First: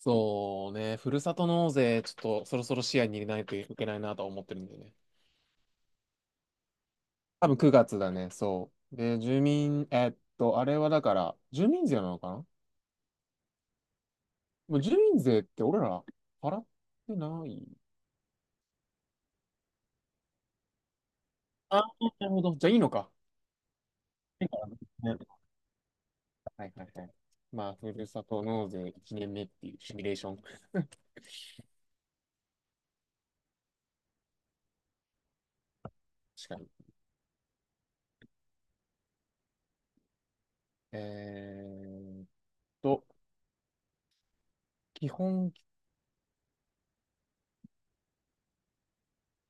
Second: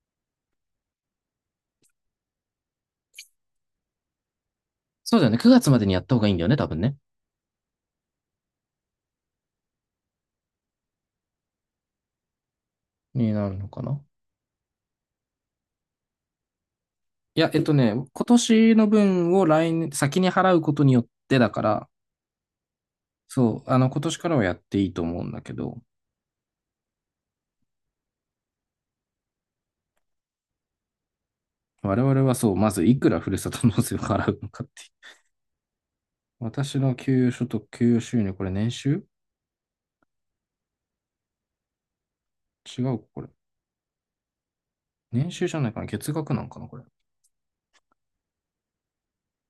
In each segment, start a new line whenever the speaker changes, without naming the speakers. そうね、ふるさと納税、ちょっとそろそろ視野に入れないといけないなとは思ってるんでね。
そうだよね。9月までにやった方がいいんだよね、多分ね。
多分9月だね、そう。で、住民、あれはだから、住民税なのかな。
になるのかな。
もう住民税って俺ら払って
い
な
や、
い。
今年の分を来年、先に払うことによってだか
ああ、
ら、
なるほど。じゃあいいのか。
そう、今年からはやっていいと思う
ね、
んだけど、
はいはいはい。まあ、ふるさと納税1年目っていうシミュレーション。確
我々はそう、まずいくらふるさと納税を払うのかっていう。
かに。
私の給与所得、給与収入、これ年収
えーっ
違う
と、
か、これ。
基
年収
本、
じゃないかな。月額なんかな、これ。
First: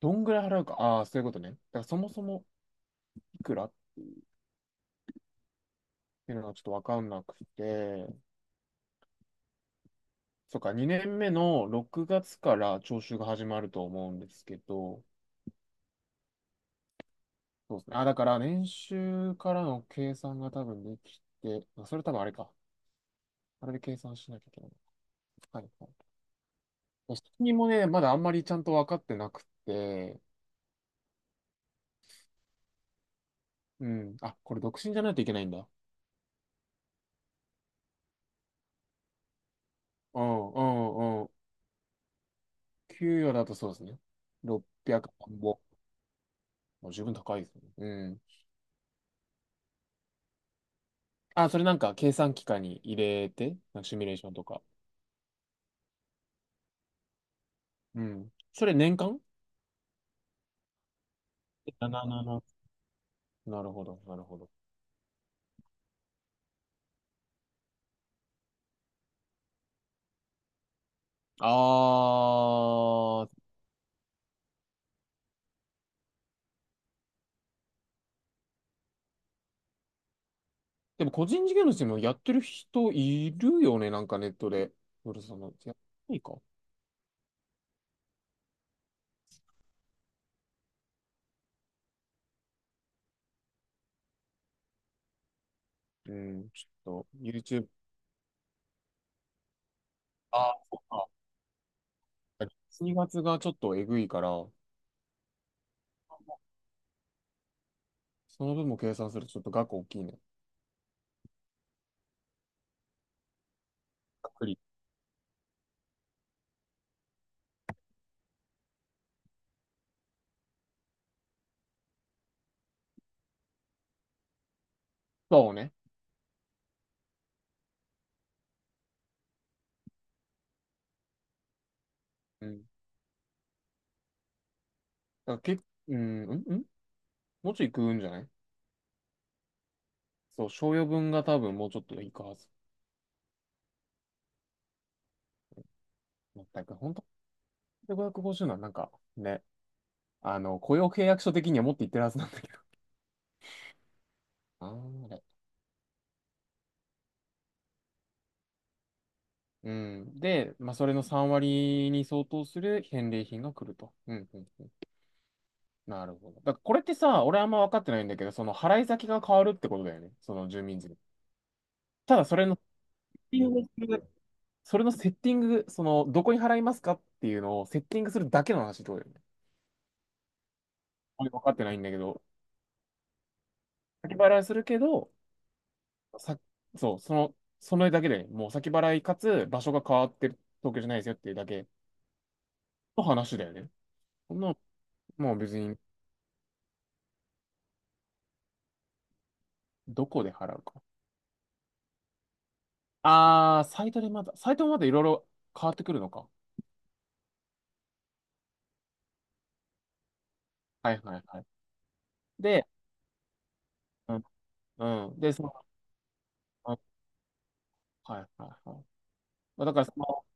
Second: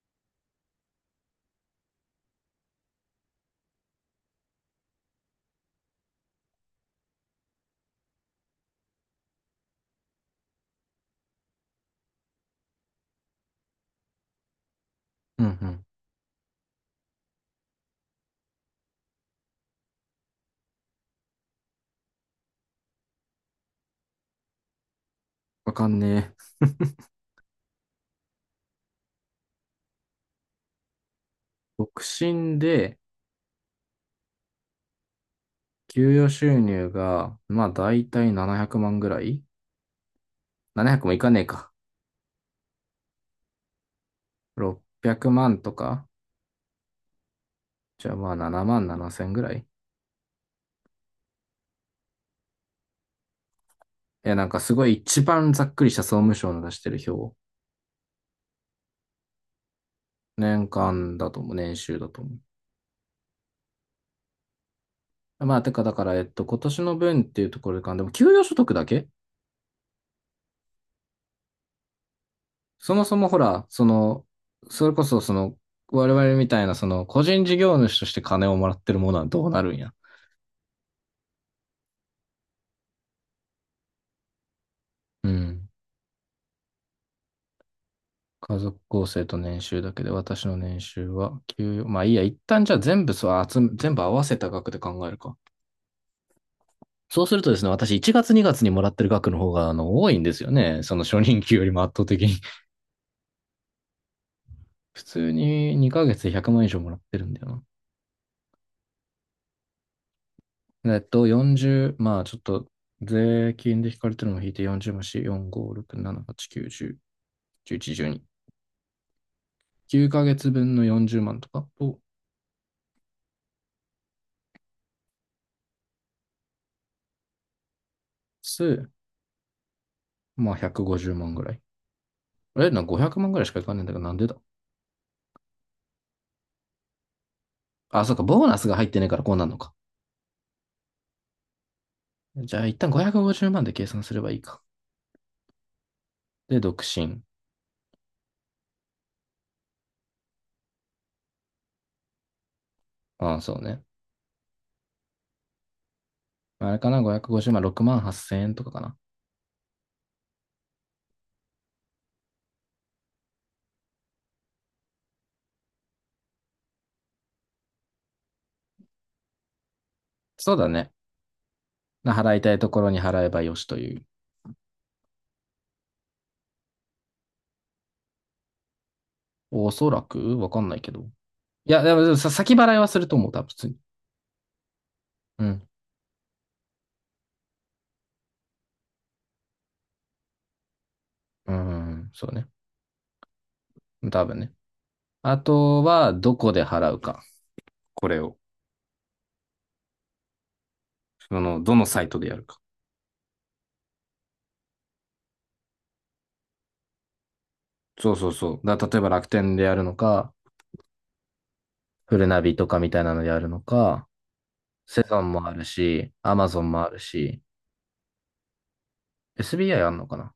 どんぐらい払うか。ああ、そういうことね。だからそもそもいくらっていうのがちょっとわかんなくて、そっか、2年目の6月から徴収が始まると思うんですけど、
うんうん。
そうですね。あ、だから年収からの計算が多分できて、まあそれ多分あれか。あれで計算しなきゃいけない。はい
わか
はい。
んねえ。
独身もね、まだあんまりちゃんと分かってなくて、
独身で、
うん。あ、これ独身じゃないといけないんだ。
給与収入が、まあ、だいたい700万ぐらい
うんう
?700 もい
んう
か
ん。
ねえか。
給与だとそうですね。600
600
万ぼ。
万とか、
もう十分高いですね。
じ
う
ゃあ
ん。
まあ7万7千ぐらい。
あ、それなんか計算機械に入れて、なんかシミュレーショ
え、
ンと
なんか
か。
すごい一番ざっくりした総務省の出してる表。
うん。それ年間？
年間だと思う。年収だと思
777。 なるほど、なるほど。
う。まあ、てかだから、今年の分っていうところでか、でも給与所得だけ。
あ
そもそも
ー、
ほら、それこそ我々みたいな個人事業主として金をもらってるものはどうなるんや。
でも個人事業主もやってる人いるよね、なんかネットで。ブル
う
さんの、
ん。
や、いいか。
家族構成と年収だけで、私の年収は給与、まあいいや、一旦じゃあ全部そう、全部合わせた額で考えるか。
うん、ちょっと
そうするとです
YouTube、
ね、私1月2月にがつにもらってる額の方が多いんですよ
あー、
ね。そ
そ
の初任給よりも圧倒的に。
うか。2月がちょっとえぐいから、
普通に2ヶ月で100万以上もらってるんだよ
その分も計算するとちょっと額大きいね。
な。40、まあちょっと税金で引かれてるのを
隔
引い
離。
て40万し、4、5、6、7、8、9、10、11、12。9ヶ月分の40万とかと、
そうね。
数、まあ150万ぐらい。
う
あ
ん。
れな、500万ぐらいしかいかねえんだけど、なんでだ。
だからけ、うん、うん、うん、もうちょい食うん
あ、
じゃ
そう
な
か、
い。
ボーナスが入ってねえからこうなるのか。
そう、賞与分が多分もうちょっといくはず。
じゃあ一旦550万で計算すればいいか。
なん
で、
だか、
独
本当
身。
で550なんなんかね、あの、雇用契約書的には持っていってるはずなんだけど。
ああ、そうね。
あー、
あれかな、550万、6万8千円とかかな。
うん。で、まあ、それの3割に相当する返礼品が来ると。うんうんうん。なるほど。だからこれってさ、俺あんま分かってないんだけど、その払い先が変わるってことだよね。その
そう
住
だ
民
ね。
税。ただ、
払いたいところに払え
テ
ば
ィン
よ
グ
しと
す
いう。
る、それのセッティング、その、どこに払いますかっていうのをセッティングするだけの話ってことだよね。
おそらくわかんないけど。
俺分かって
い
ない
や、
んだ
で
け
も
ど、
さ先払いはすると思う、多分普通に。
先払いするけど、
うん。
さ、そう、その、それだけで、もう先払いかつ場所が変わってる東京じゃないですよっていうだ
う
け
ん、そうね。
の話だよね。
多
そ
分
ん
ね。
な、も
あ
う別に、
とは、どこで払うか。これを。
どこで払うか。
どのサイトでやるか。
ああ、サイトもまだいろいろ変わってくるのか。
そうそうそう。例えば楽天でやるのか、
はいはいはい。
フルナビと
で、
かみたいなのでやるのか、
うん、
セ
うん。
ゾン
で、そ
もあ
の、
るし、アマゾン
うん、
もあるし、
はいはいはい。まあだか
SBI
ら
あんのか
そ
な。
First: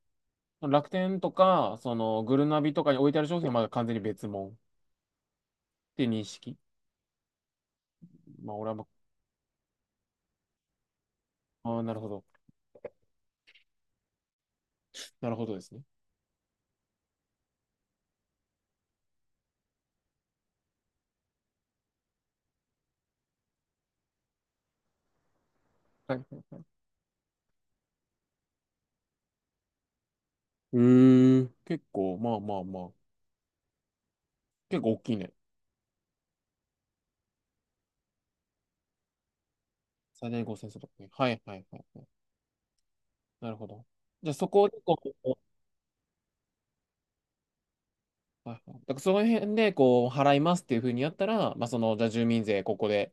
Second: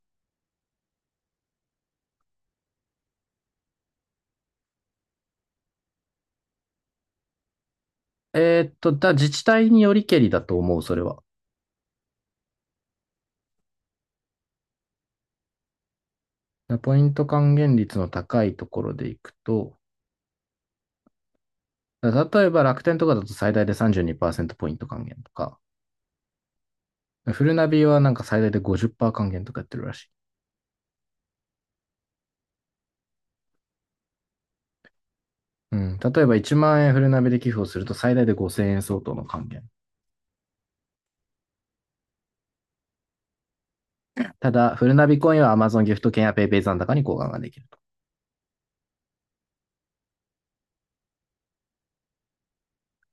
の、楽天とか、その、グルナビとかに置いてある商品はまだ完全に別物っていう認識。まあ、俺はま
自治体によりけりだと思う、それは。
あ、あーなるほど。なるほどですね。
ポイント還元率の高いところでいくと、例えば楽天とかだと最大で32%ポイント還元とか、
はい。
フルナビはなんか最大で50%還元とかやってるらしい。
うーん。結構、まあまあまあ。結構大きいね。
うん、例えば1万円フルナビで寄付をすると最大で5000円相当の還元。
最大5 0 0とかね。はいはいはいはい。なるほど。じゃあそ
た
こを
だ、
結
フルナビコイ
構、
ンは Amazon ギフト券や PayPay 残高に交換ができると。
はいはい。だからその辺で、こう、払いますっていうふうにやったら、まあ、その、じゃあ住民税ここで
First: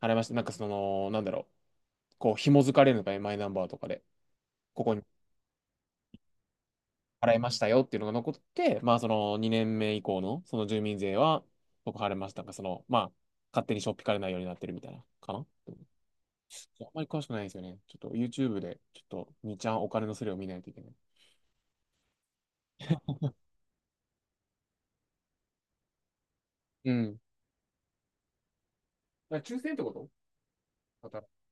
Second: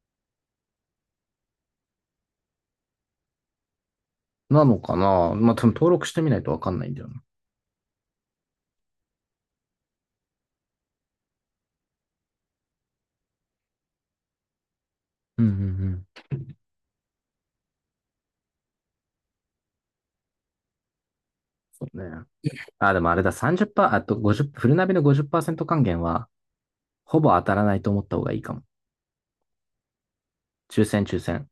払いました。なんかその、なんだろう。こう、紐づかれるのかね、マイナンバーとかで。
なの
こ
か
こに
な。まあ、登録してみないとわかんないんだよな。
払いましたよっていうのが残って、まあ、その、2年目以降の、その住民税は、僕払いましたが、その、まあ、勝手にしょっぴかれないようになってるみたいな、か
うん
な。
うんうん。
あんまり詳しくないんですよね。ちょっと YouTube で、ちょっと、にちゃんお金のスレを見ないといけない。
そうね。あ、でもあれだ、30%、あと50、フルナビの50%還元は、
う
ほ
ん。
ぼ当たらないと思った方がいいかも。
だから抽選ってこと。
抽選
ま
抽
た
選。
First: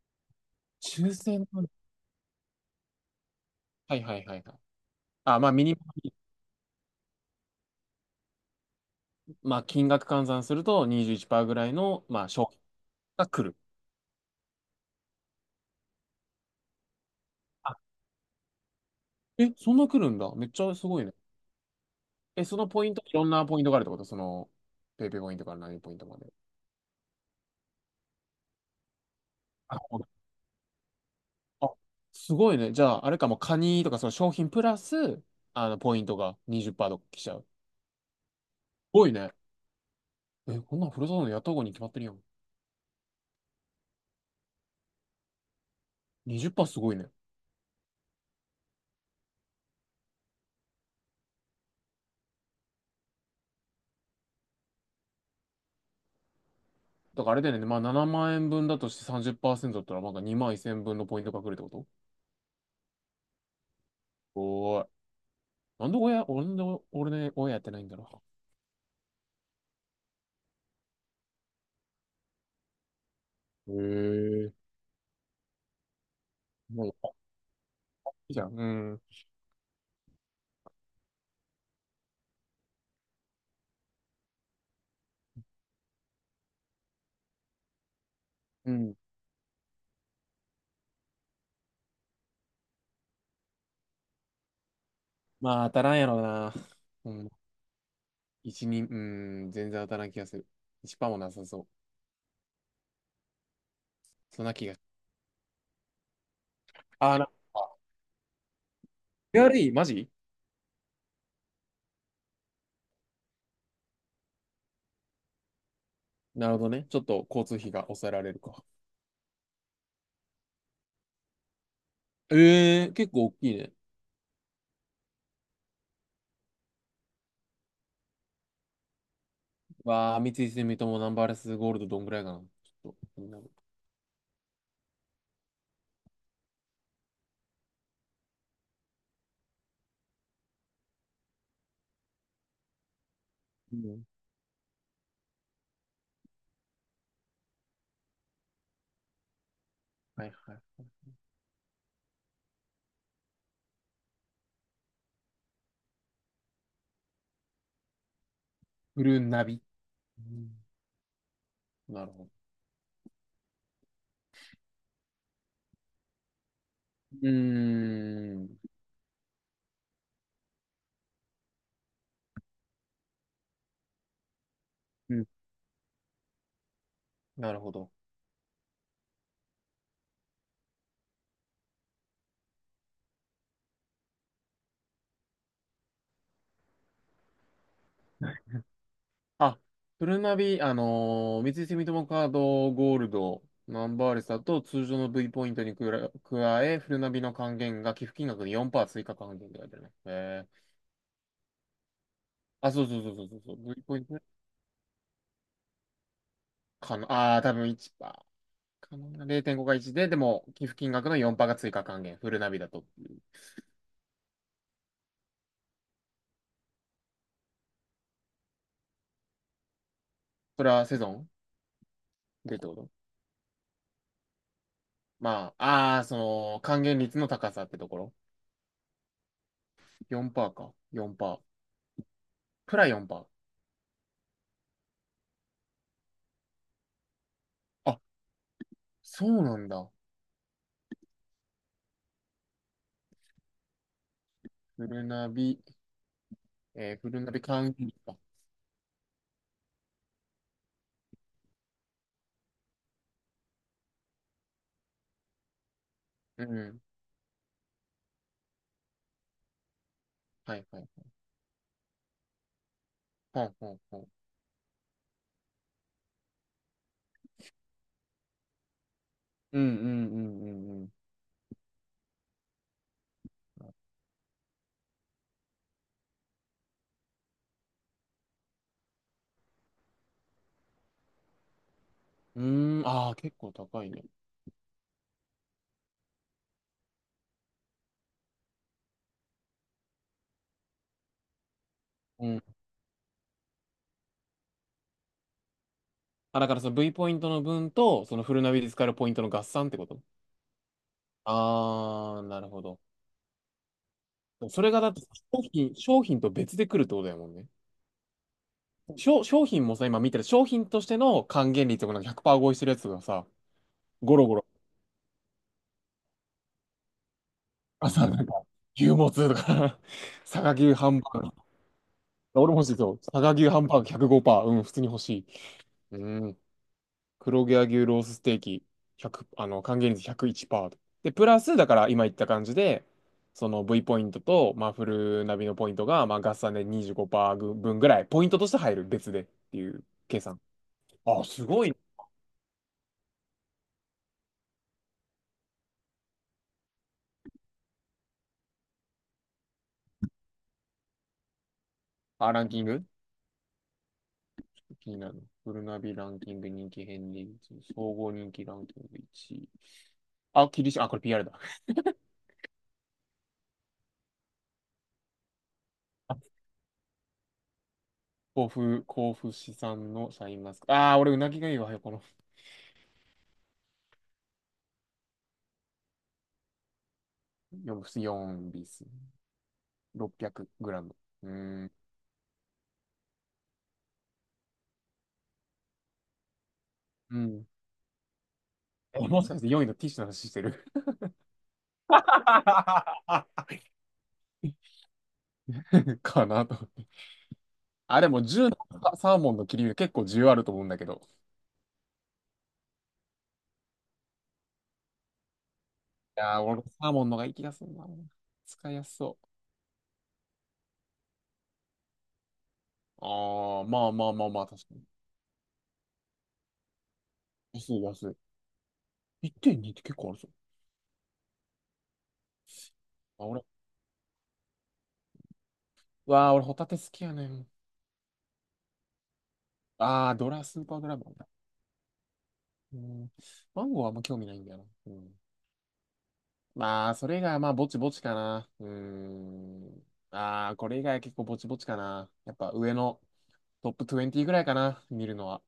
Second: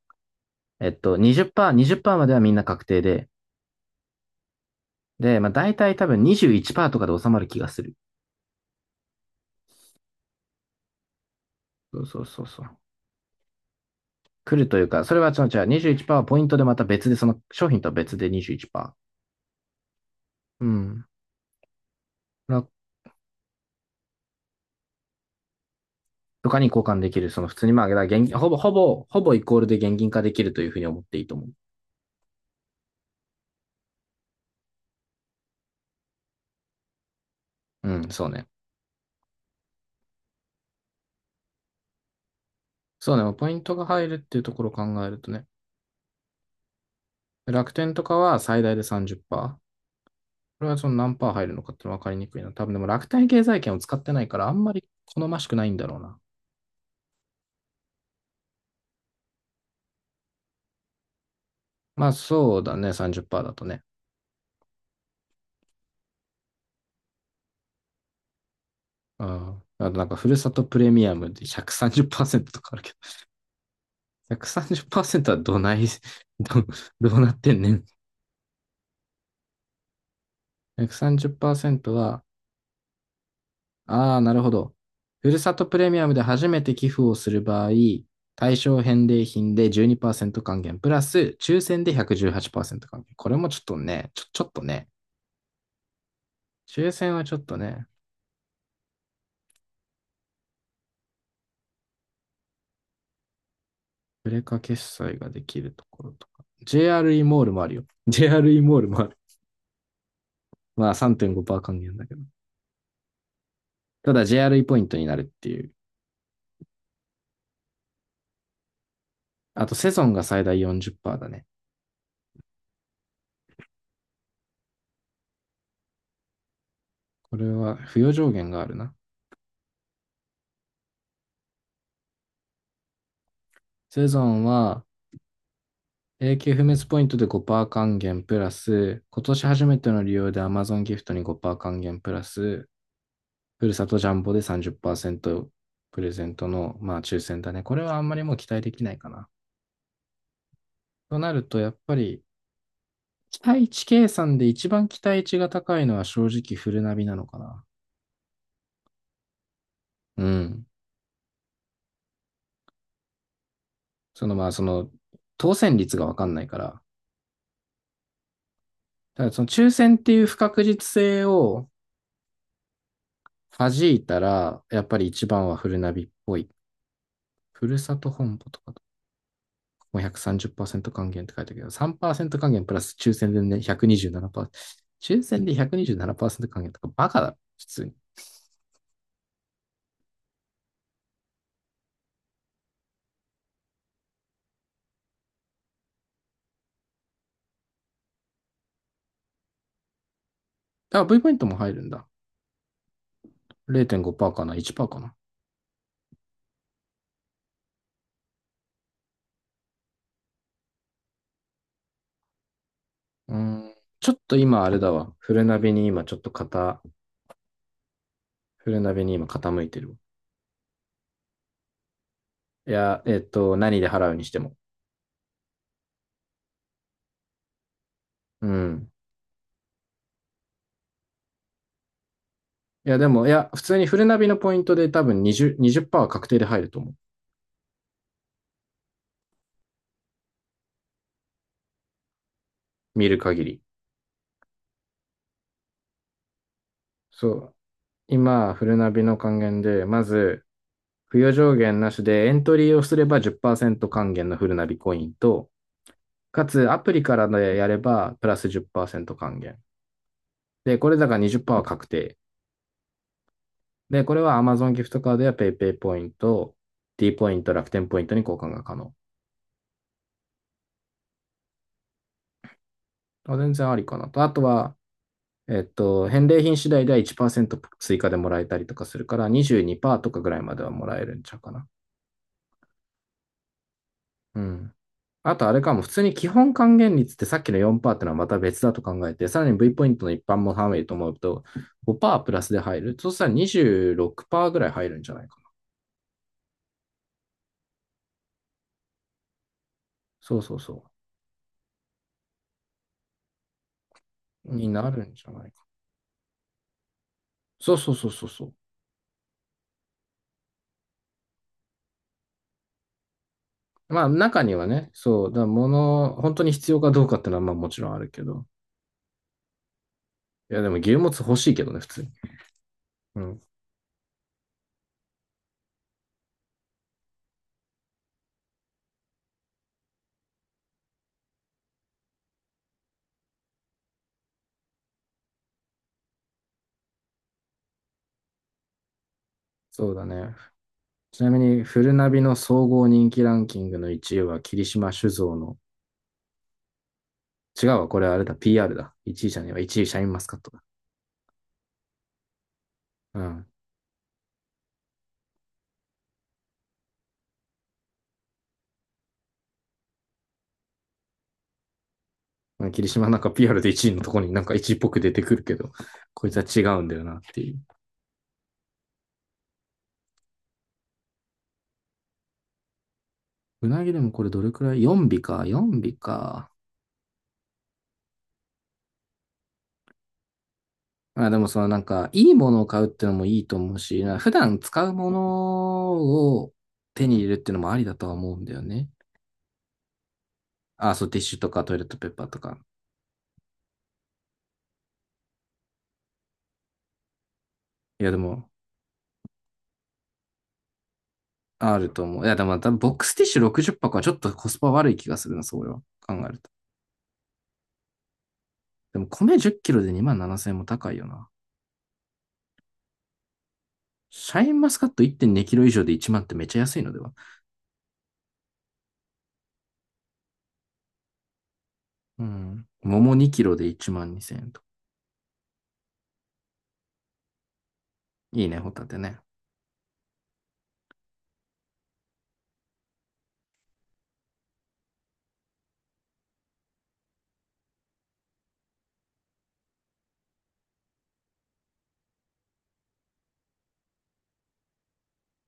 抽選は、
20%、20%まではみんな確定で、
はいはいはいはい。あ、
で、ま
ま
あ
あ、ミニ
大
マ
体多
ム、
分21%とかで収まる気がする。
まあ、金額換算すると21%ぐらい
そ
の、
うそ
ま
う
あ、
そう
賞金
そう。
が来る。
来るというか、それは違う違う、21%はポイントでまた別で、その商
あ、
品とは別で21%。
え、そんな来るんだ。めっち
う
ゃすご
ん。
いね。え、そのポイント、いろんなポイントがあるってことその、ペイペイポイントから何ポイントまで。
とかに交換できる、その普通にまあ、現金、ほぼ、ほぼ、ほぼイコールで
あ、
現
ほんと、
金化できるというふうに思っていいと思う。
あ、すごいね。じゃあ、あれかも、カニとかその商品プラス、あの、ポイントが20%とか来ちゃう。す
うん、そうね。
ごいね。え、こんなんふるさとのやった方がに決まってるやん。
そうね、ポイントが入るっていうところを考えるとね。
20%すごいね。
楽天とかは最大で30%。これはその何パー入るのかっての分かりにくいな。多分でも楽天経済圏を使ってないからあんまり好ましくないんだろうな。
だからあれだよね。まあ、7万円分だとして30%だったら、なんか2万1000分のポイントが来るってこと。
まあそうだね、30%だとね。
おーい。なんで親、俺の、俺ね、親やってないんだろう。
うん。あとなんか、ふるさとプレミアムで130%とかあるけど、
へ え。
130%はどない、ど、
もう、い
どうなってんねん。
いじゃん。うん。
130%は、ああ、なるほど。ふるさとプレミアムで初めて寄付をする場合、対
う
象
ん。
返礼品で12%還元、プラス抽選で118%還元。これもちょっとね、ちょっとね、
まあ、当たらんやろうな。
抽
う
選は
ん。
ちょっとね、
1、人うん、全然当たらん気がする。1%もなさそう。
プレ
そんな
カ
気
決
が。
済ができるところとか。
あー、
JRE
なんか、
モールもあるよ。JRE モールもある。
エーアールイーマジ、
まあ3.5%還元だけど。ただ JRE ポイントになるっていう。
なるほどね。ちょっと交通費が抑えられるか。
あとセゾンが最大40%だね。
ええ結構大きいね。
これは付与上限があるな。
わあ、三井住友ナンバーレスゴールドどんぐらいかな。ちょっと、気になる。
セゾンは永久不滅ポイントで5%還元プラス、今年初めての利用で Amazon ギフトに5%還元プラス、ふる
う
さと
ん。
ジャンボで30%プレゼントの、まあ、抽選だね。これはあんまりもう期待できないかな。
はいはい。
となると、やっぱり期待値計算で一番期待値が高いのは正直フルナビなのかな。
フルナビ。う
う
ん、
ん。
なるほど。
そのまあその当選率が分かんないから、
うーん。
ただその抽選っていう不確実性を弾いたら、やっぱり
う
一
ん。
番はフルナビっぽい。
なる
ふ
ほ
る
ど。
さと本舗とかと、もう3 0還元って書いてあるけど、3%還元プラス抽選でね、127%。抽選で127%還元とかバカだ、普通に。
あ、フルナビ、三井住友カードゴールド、ナンバーレスだと通常の V ポイントにくら加え、フルナビの還元が寄付金額に4%追加還元って書いてあるね。えー、
だから V ポイントも入るんだ。
あ、そうそうそうそうそうそう、V ポイントね
0.5%かな ?1% かな。
かな、あー、多分1%かな。0.5が1で、でも寄付金額の4%が追加還元、フルナビだと。
うーん。ちょっと今あれだわ。フルナビに今傾いてるわ。
それはセゾンでって
い
こと、
や、何で払うにしても。
まあ、あー、その、還元率の高さってところ。
うん。
4%か。4%。プラ
いや、でも、い
4%。
や、普通にフルナビのポイントで多分20、20%は確定で入ると思う。
あ、そうなんだ。
見る限り。
フルナビ。えー、
そ
ナビ
う。
缶切りか。
今、フルナビの還元で、まず、付与上限なしでエントリーをすれば10%還元のフルナビコインと、
う
かつア
ん。
プリからでやればプラス10%還元。
はい
で、
はい。
これだから20%は確定。
ほんほんほ
で、
ん。
これは Amazon ギフトカードや PayPay ポイント、D ポイント、楽天ポイントに交換が可能。
うんうんうんうん
あ全然ありかなと。あとは、返礼品次第では1%追加でもらえたりとかするから22%とかぐらいまではもらえるんちゃうかな。
うん。うーん、ああ、結構高いね。
うん。あとあれかも、普通に基本還元率ってさっきの4%ってのはまた別だと考えて、さらに V ポイントの一般も含めると思うと5%
う
プ
ん。
ラスで入る。そうしたら26%ぐらい入るんじゃないか。
あ、だからその V ポイントの分と、そのフルナビで使えるポイントの合算ってこと。
そうそうそ
ああー、なるほど。
う。
そ
に
れがだ
な
って
るんじゃ
商
ないか。
品、商品と別で来るってことだもんね。
そうそうそうそうそう。
商品もさ、今見てる商品としての還元率とかなんか100%合意してるやつがさ、
まあ
ゴロゴ
中
ロ、
にはね、そう、物、本当に必要かどうかってのはまあもちろ
あ
んあ
さ
るけ
なんか、
ど。
牛もつとか、佐賀
いやで
牛
も
ハ
牛
ン
も
バ
つ
ー
欲
グ。
しいけどね、普通に。
俺も欲しいぞ。佐
う
賀
ん。
牛ハンバーグ105%。うん、普通に欲しい。うん。黒毛和牛ロースステーキ、100、あの、還元率101%。で、プラス、だから今言った感じで、その V ポイントと、まあ、フルナビのポイントが、まあ、合算で25%分ぐらい、ポイントとして入る、別でっていう
そうだ
計
ね。
算。
ち
あ、
なみ
す
に、
ごい。
フルナビの総合人気ランキングの1位は霧島酒造の、違うわ、これあれだ、PR だ。1位じゃねえわ、1位シャインマスカットだ。
あ、ランキング
う
気になるの。フルナビランキング人気変率、総合人気ランキング1。あ、キリシ、あ、これ PR だ。
ん。霧島なんか PR で1位のところになんか1位っぽく出てくるけど、こいつは 違うんだよなっていう。
甲府、甲府市産のシャインマスカット。ああ、俺、うなぎがいいわよ、この。
うなぎでもこれどれくらい ?4 尾か、4尾か。
よんビス600グラム。うー
あ、でも
ん。
いいものを買うってのもいいと思うし、な普段使うものを手に
う
入れるっ
ん。
てのもありだとは思うんだよね。
え、もしかして4位のティッシュの話してる？
あ、そう、ティッシュとかトイレットペーパーとか。
かなと思って。あ、
い
で
や、で
も
も、
10のサーモンの切り身結構需要あると思うんだけど。
あると思う。いや、でも多分ボックスティッシュ60箱はちょっとコスパ悪い気がするな、それは。考
い
える
やー、
と。
俺サーモンのがいい気がするな。使いやす
でも
そう。
米10キロで2万7000円も高いよな。
あー、まあまあまあ
シ
ま
ャ
あ、
イ
確
ンマ
か
ス
に。
カット1.2キロ以上で1万ってめっちゃ安いのでは？
安い安い。1.2ってんにって結構あるぞ。
うん。桃
あ、
2キ
俺、
ロで1万2000円と。
うわー、俺ホタテ好きやねん。
いいね、ホタテね。
スーパードラゴンだ。うん。マンゴーはあんま興味ないんだよな。うん。まあ、それが、まあ、ぼちぼちかな。うーん。ああ、これ以外は結構ぼちぼちかな。やっぱ上のトップ20ぐらいかな、見るのは。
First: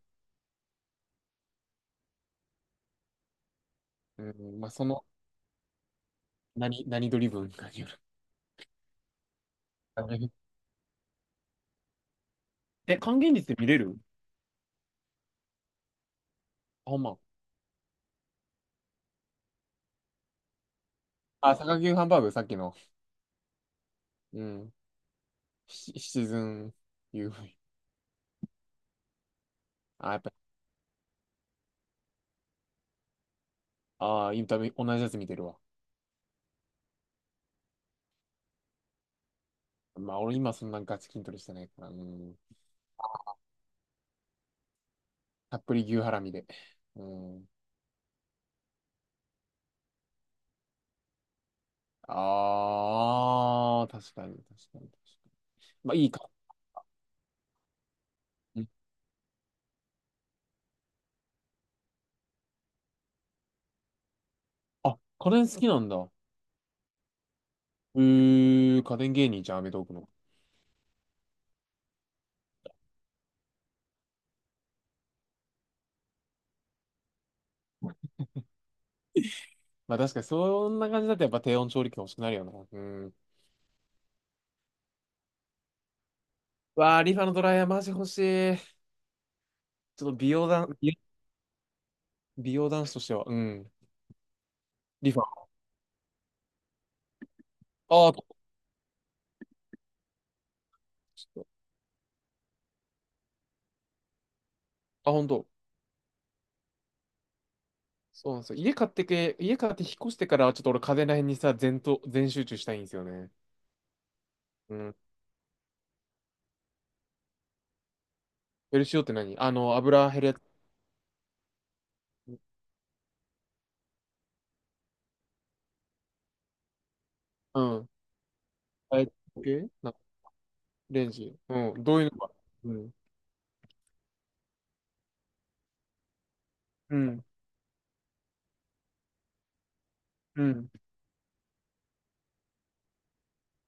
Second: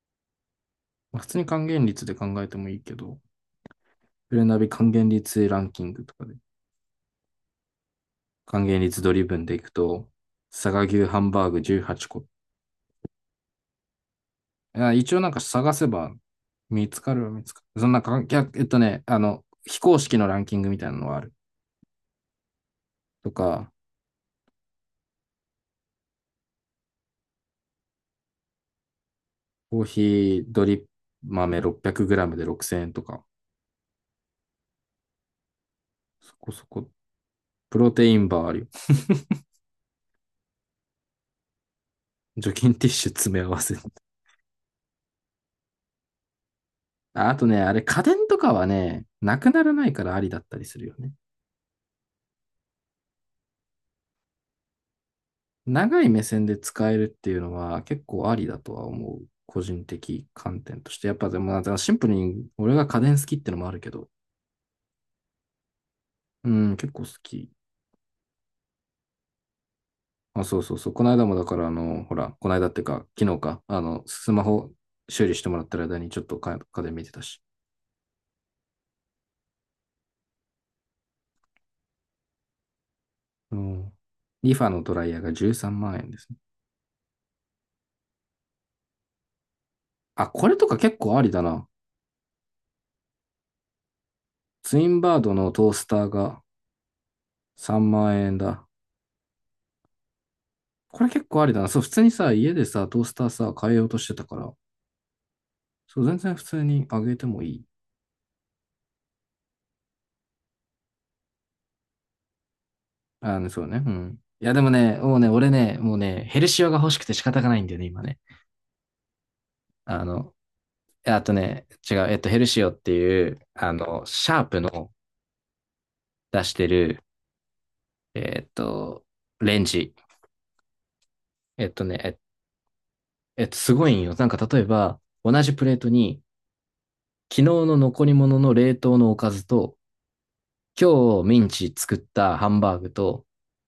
まあ普通に還元率で考えてもいいけど、
う
プレナ
ん、ま
ビ
あ、そ
還
の、
元率ランキングとかで、
何ドリブンかによる。
還元率ドリブンでいくと、佐賀牛ハンバーグ18個。
え、還元率で見れる？
いや一応なんか探せば見
あ、ほ
つ
ん
か
ま。
るは見つかる。そんな関非公式のランキングみたいなのはある。
あ、坂牛ハンバーグ、さっきの。
とか、
うん。シチズン u。
コーヒ
あ、やっぱ。
ードリップ豆 600g で6000円とか、
ああ、インタビュー、同じやつ見てるわ。
そこそこ、プロテインバーあるよ。
まあ、俺今そんなガチ筋トレしてないから。うん。
除菌ティッシュ詰め合わせ。
たっぷり牛ハラミで。う
ああと
ん。
ね、あれ家電とかはね、なくならないからありだったりするよね。
ああ、確かに、確かに、確かに。まあ、
長
い
い
い。
目線で使えるっていうのは結構ありだ
うん。
とは思う。個人的観点として。やっぱでも、シンプルに俺が家電好きってのもあるけど、
あ、家電好きなんだ。
うん、結構好き。
家電芸人じゃん、アメトーークの。
あ、そうそうそう。この間もだから、この間っていうか、昨日か、スマホ修理してもらってる間にちょっとか家で見てたし。
まあ確かにそんな感じだとやっぱ低温調理器欲しくなるよな。うん。
うん。リファのドライヤーが13万円ですね。
わあ、リファのドライヤーマジ欲しい。ちょっと
あ、これとか結構ありだな。
美容男子としては、うん。
ツイン
リ
バー
フ
ド
ァ。
のトースターが3
ああ、ち
万円
ょ
だ。これ結
っ
構あ
と。
りだな。そう、普通にさ、家でさ、トースターさ、変えようとしてたから、
あ、本当。
そう、全然普通にあげてもいい。
そうなんですよ。家買って引っ越してからはちょっと俺家電ら辺にさ、全集中したいんですよね。
そうね。うん。いや、でも
うん。
ね、もうね、ヘルシオが欲しくて仕方がないんだよね、今ね。
ヘルシオって何？あの、
あ
油減るや
の、
つ？
あとね、違う、えっと、ヘルシオっていう、シャープの出してる、
うん。
えっ
あ
と、
れ
レン
系
ジ。
な、レンジ。
えっ
うん。
と
ど
ね、
ういうの
え
か。うん。
すごいんよ。なんか、例えば、同じプレートに、
うん。
昨日の残り物の冷凍のおかずと、
うん。
今日ミンチ作ったハンバーグと、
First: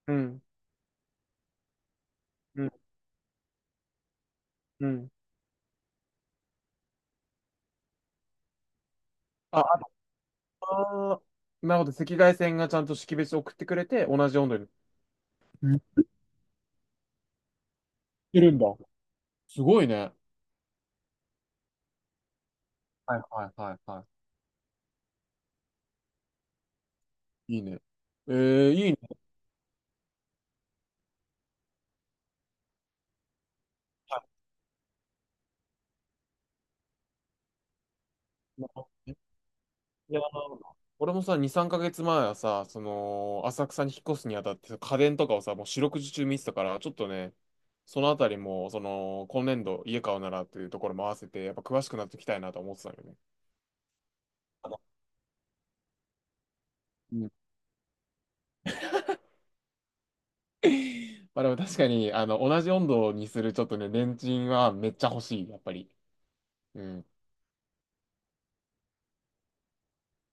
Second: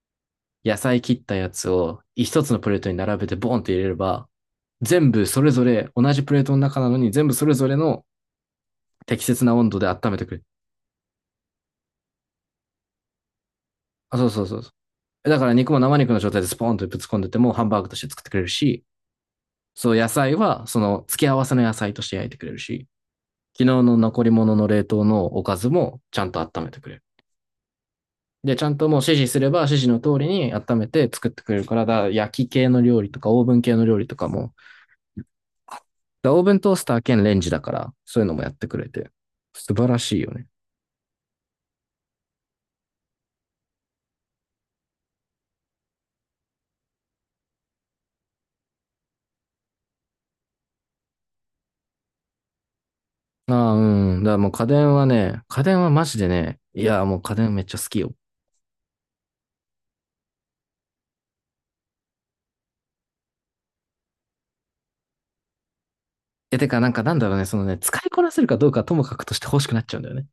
うん。
野菜切ったやつを一つの
う
プ
ん。
レートに並べてボンって入れれば、
う
全
ん。
部それぞれ同じプレートの中なのに全部それぞれの適切な
あ、
温度で温めてくれる。
なるほど。赤外線がちゃんと識別送ってくれて、
あ、そ
同
う
じ
そう
温
そ
度
う、
に。
だから肉
言
も生
っ
肉の状態でスポーンとぶつ込んでてもハンバーグとして作ってく
て
れる
るんだ。
し、
すごい
そう野
ね。
菜はその付け合わせの野菜として焼いてくれるし、
はいはい
昨日
はい
の
は
残り物の冷凍のおかずもちゃんと温めてくれる。
い。いいね。
で、ちゃん
い
と
い
も
ね。
う指示すれば指示の通りに温めて作ってくれるから、だ焼き系の料理とかオーブン系の料理と
は
かも、だオーブントースター兼レンジだから、そういうのもやってくれて、
い。い
素晴らしい
や、
よね。
俺もさ、2、3ヶ月前はさ、その、浅草に引っ越すにあたって、家電とかをさ、もう四六時中見てたから、ちょっとね、そのあたりも、その、今年度家買うならっていうところも合わせて、やっぱ詳しくなっていきたいなと思ってたよね。
ああ、うん。だからもう家電はね、家電はマジでね、いや、もう家電めっちゃ好きよ。
まあでも確かに、あの、同じ温度にするちょっとね、レンチンはめっちゃ欲しい、やっぱり。
え、てか、
う
なんか
ん。
なんだろうね、そのね、使いこなせるかどうかはともかくとして欲しくなっちゃうんだよね。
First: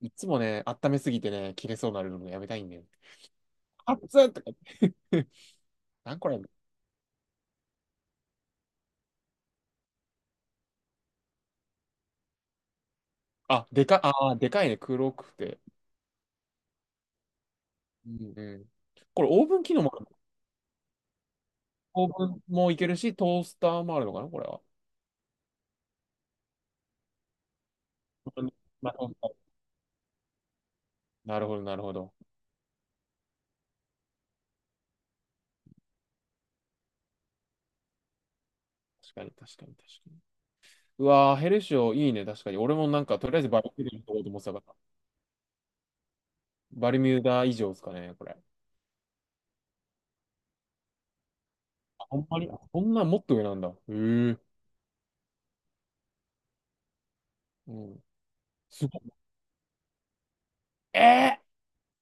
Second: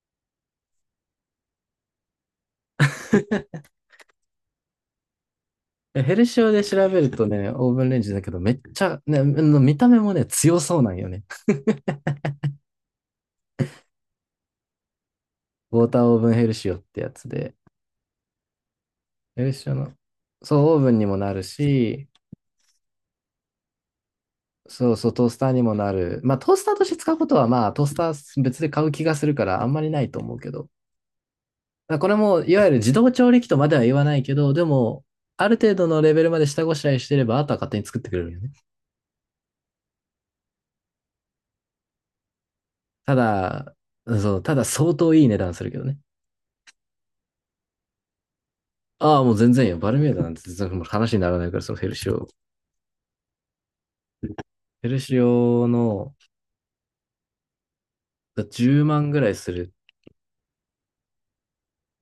いつもね、温めすぎてね、切れそうになるのもやめたいんだよ。熱っとか言って。
え ヘ
なん
ル
こ
シ
れ。
オで調べるとね、オーブンレンジだけど、めっちゃ、ね、の見た目もね、強そうなんよね。
あ、でかいね、黒くて。
ウォーターオーブンヘルシオってやつで。
うん、うん。これ、
ヘ
オー
ル
ブン
シオ
機能
の、
もあるの？
そう、オーブンにもなる
オ
し、
ーブンもいけるし、トースターもあるのかな、これは。
そうそう、トースターにもなる。まあ、トースターとして使うことは、まあ、トースター別で買
な
う
る
気
ほ
がする
ど、
から、あんまりないと思うけど。だか
なるほど。なるほ
らこ
ど。
れも、いわゆる自動調理器とまでは言わないけど、でも、ある程度のレベルまで下ごしらえしてれば、あとは勝手に作ってくれるよね。
確かに、確かに、確かに。うわー、ヘルシオいいね、確かに。俺もなん
た
か、とりあえずバリ
だ、
ミューダに行こうと
そ
思っ
う、
てた
た
か
だ
ら。
相当いい値段するけどね。
バリミューダ以上ですかね、これ。
ああ、もう全然よ。バルミューダなんて全然もう話にならないから、そのヘルシ
ほ
オ。
んまに、こんなもっと上なんだ。へえ。
ヘルシオの
うん。
10
すご
万ぐ
っ。
らいする。
えー、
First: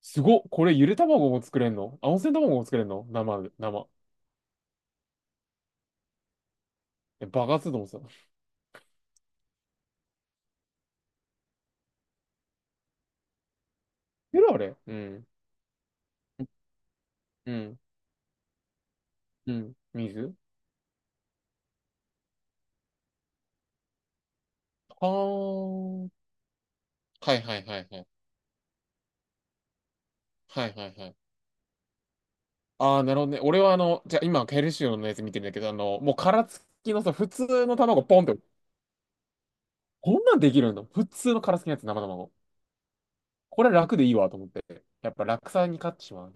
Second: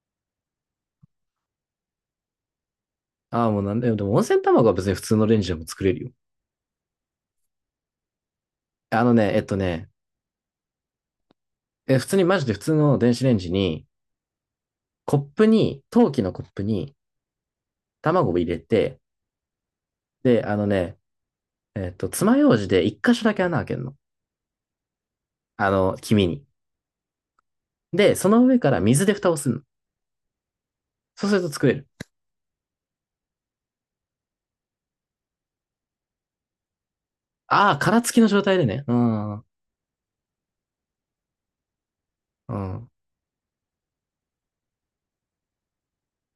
すごっ。これゆで卵も作れんの？あ、温泉卵も作れんの？生
ああ、
で、
もうなんだ
生。
よ。でも温泉卵は別に普通のレンジでも作れるよ。
え、爆発すると思ってた。
あのね、えっとね、え、普通にマジで普通の電子レンジに、
ゆるあれ、う
コッ
ん。
プに、陶器のコップに
うん。
卵を入れて、
うん。水。
で、あのね、えっと、爪楊枝で一箇所だけ穴開けるの。
は
あの、
ーん。
黄身に。
はいはいはいはい。
で、その上から水で蓋をするの。
はいはいはい。
そうすると作れる。
ああ、なるほどね。俺はあの、じゃあ今、ヘルシオのやつ見てるんだけど、あの、もう殻付きのさ、普通
あ
の
あ、殻
卵
付き
ポンっ
の
て、
状態でね。うん。
こんなんできるの？普通の殻付きのやつ、生卵。
うん。
これ楽でいいわと思って。やっぱ楽さに勝ってしまう。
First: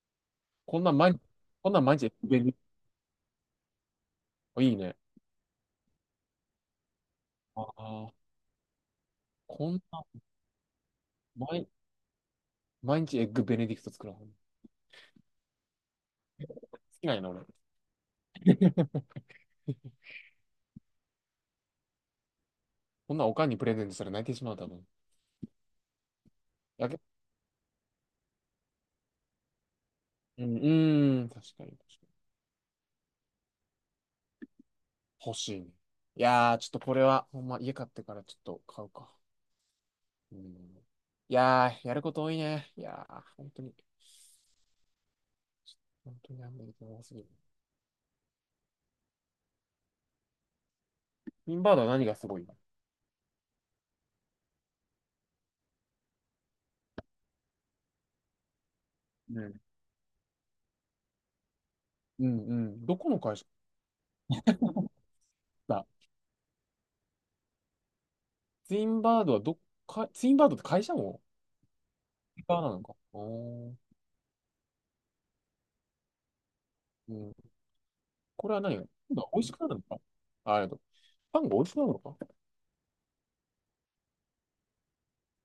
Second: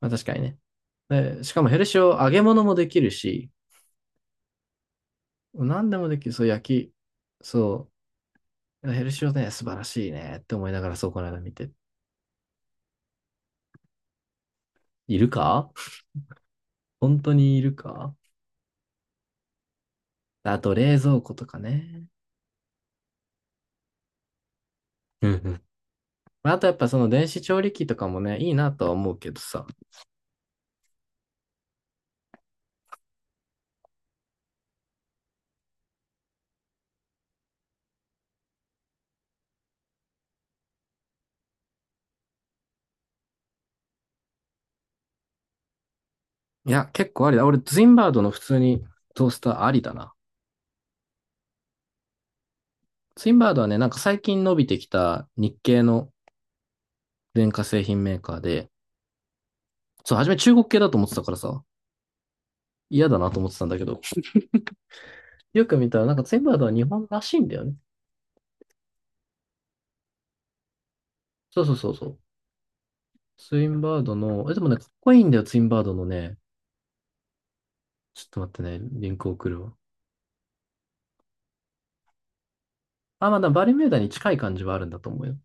まあ、確かにね。
こんなん毎日。
で、しかも
こん
ヘ
なん
ル
毎
シ
日。
オ揚げ物もできるし、
あ、いいね。
何でもできる。そう、焼き。
あ
そ
あ、
う。ヘルシオね、素
こ
晴
ん
ら
な、
しいねって思いながら、そう、この間見
毎、
て。
毎日エッグベネディクト作らん。好
いるか？
きなん
本
やな、
当
俺。
にいるか？ あと、冷蔵庫とかね。
こんなんおかんにプレゼントしたら泣いてしまう、多分。
うんうん。まああとやっぱ
や
そ
け、
の電子調理器とかもね、いいなとは思うけどさ。
うん、うーん、確かに、確かに。欲しいね。いやー、ちょっとこれは、ほんま、家買ってからちょっと買うか。うん。いやー、やること多いね。いやー、本当に、本当にあんま
い
り
や、
多
結
すぎ
構
る。
ありだ。俺、ツインバードの普通にトースターありだな。
ツインバードは何がすごいの？
ツインバードはね、なんか最近伸びてきた日系の電化製品メーカーで、
うん、
そう、初め中国系だと思ってたからさ、
うん、うん。ど
嫌
こ
だ
の
な
会
と
社？
思ってたんだけど、よく
だ
見たら、なんかツインバードは日本らしいんだよね。
ツインバードはどっか、ツインバードって会社も
そうそうそうそう。
ツインバーなのか。
ツイ
お
ン
ー。
バードの、え、でもね、かっこいいんだよ、ツインバードのね。
うん。
ちょっと
こ
待っ
れは
て
何が？パ
ね、リ
ン
ン
が
ク
美味
送
しく
る
な
わ。
るのか？あ、パンが美味しくなるのか。
あ、まあ、だバルミューダに近い感じはあるんだと思うよ。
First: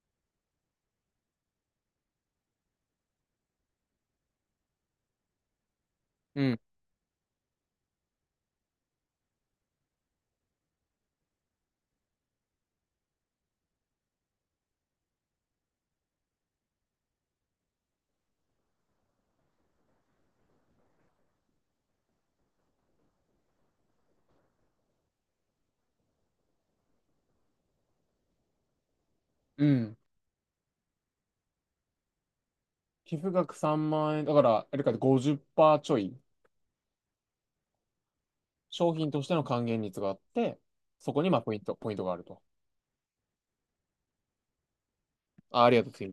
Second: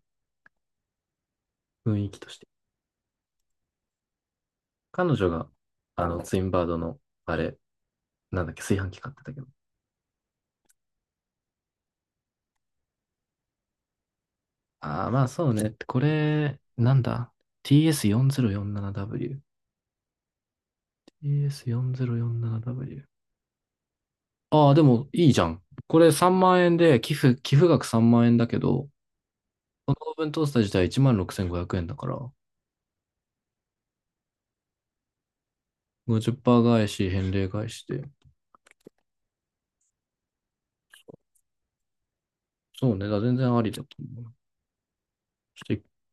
雰囲気として。彼女が、ツイ
う
ン
ん。
バードの、あれ、なんだっけ、炊飯器買ってたけど。ああ、まあそうね。これ、なんだ？ TS4047W。TS4047W。ああ、でもいいじゃん。これ3万円で、寄付額3万円だけど、
う
この
ん。
オーブントースター自体16,500円だから、
寄付額3万円、だから、あれか50%ちょい、
50%返し、返礼返しで。
商品としての還元率があって、そこにまあポイントがあると。
そうね、だから全然ありだと思う。ちょ
あ、
っ
あ
と
りが
一
とう、次。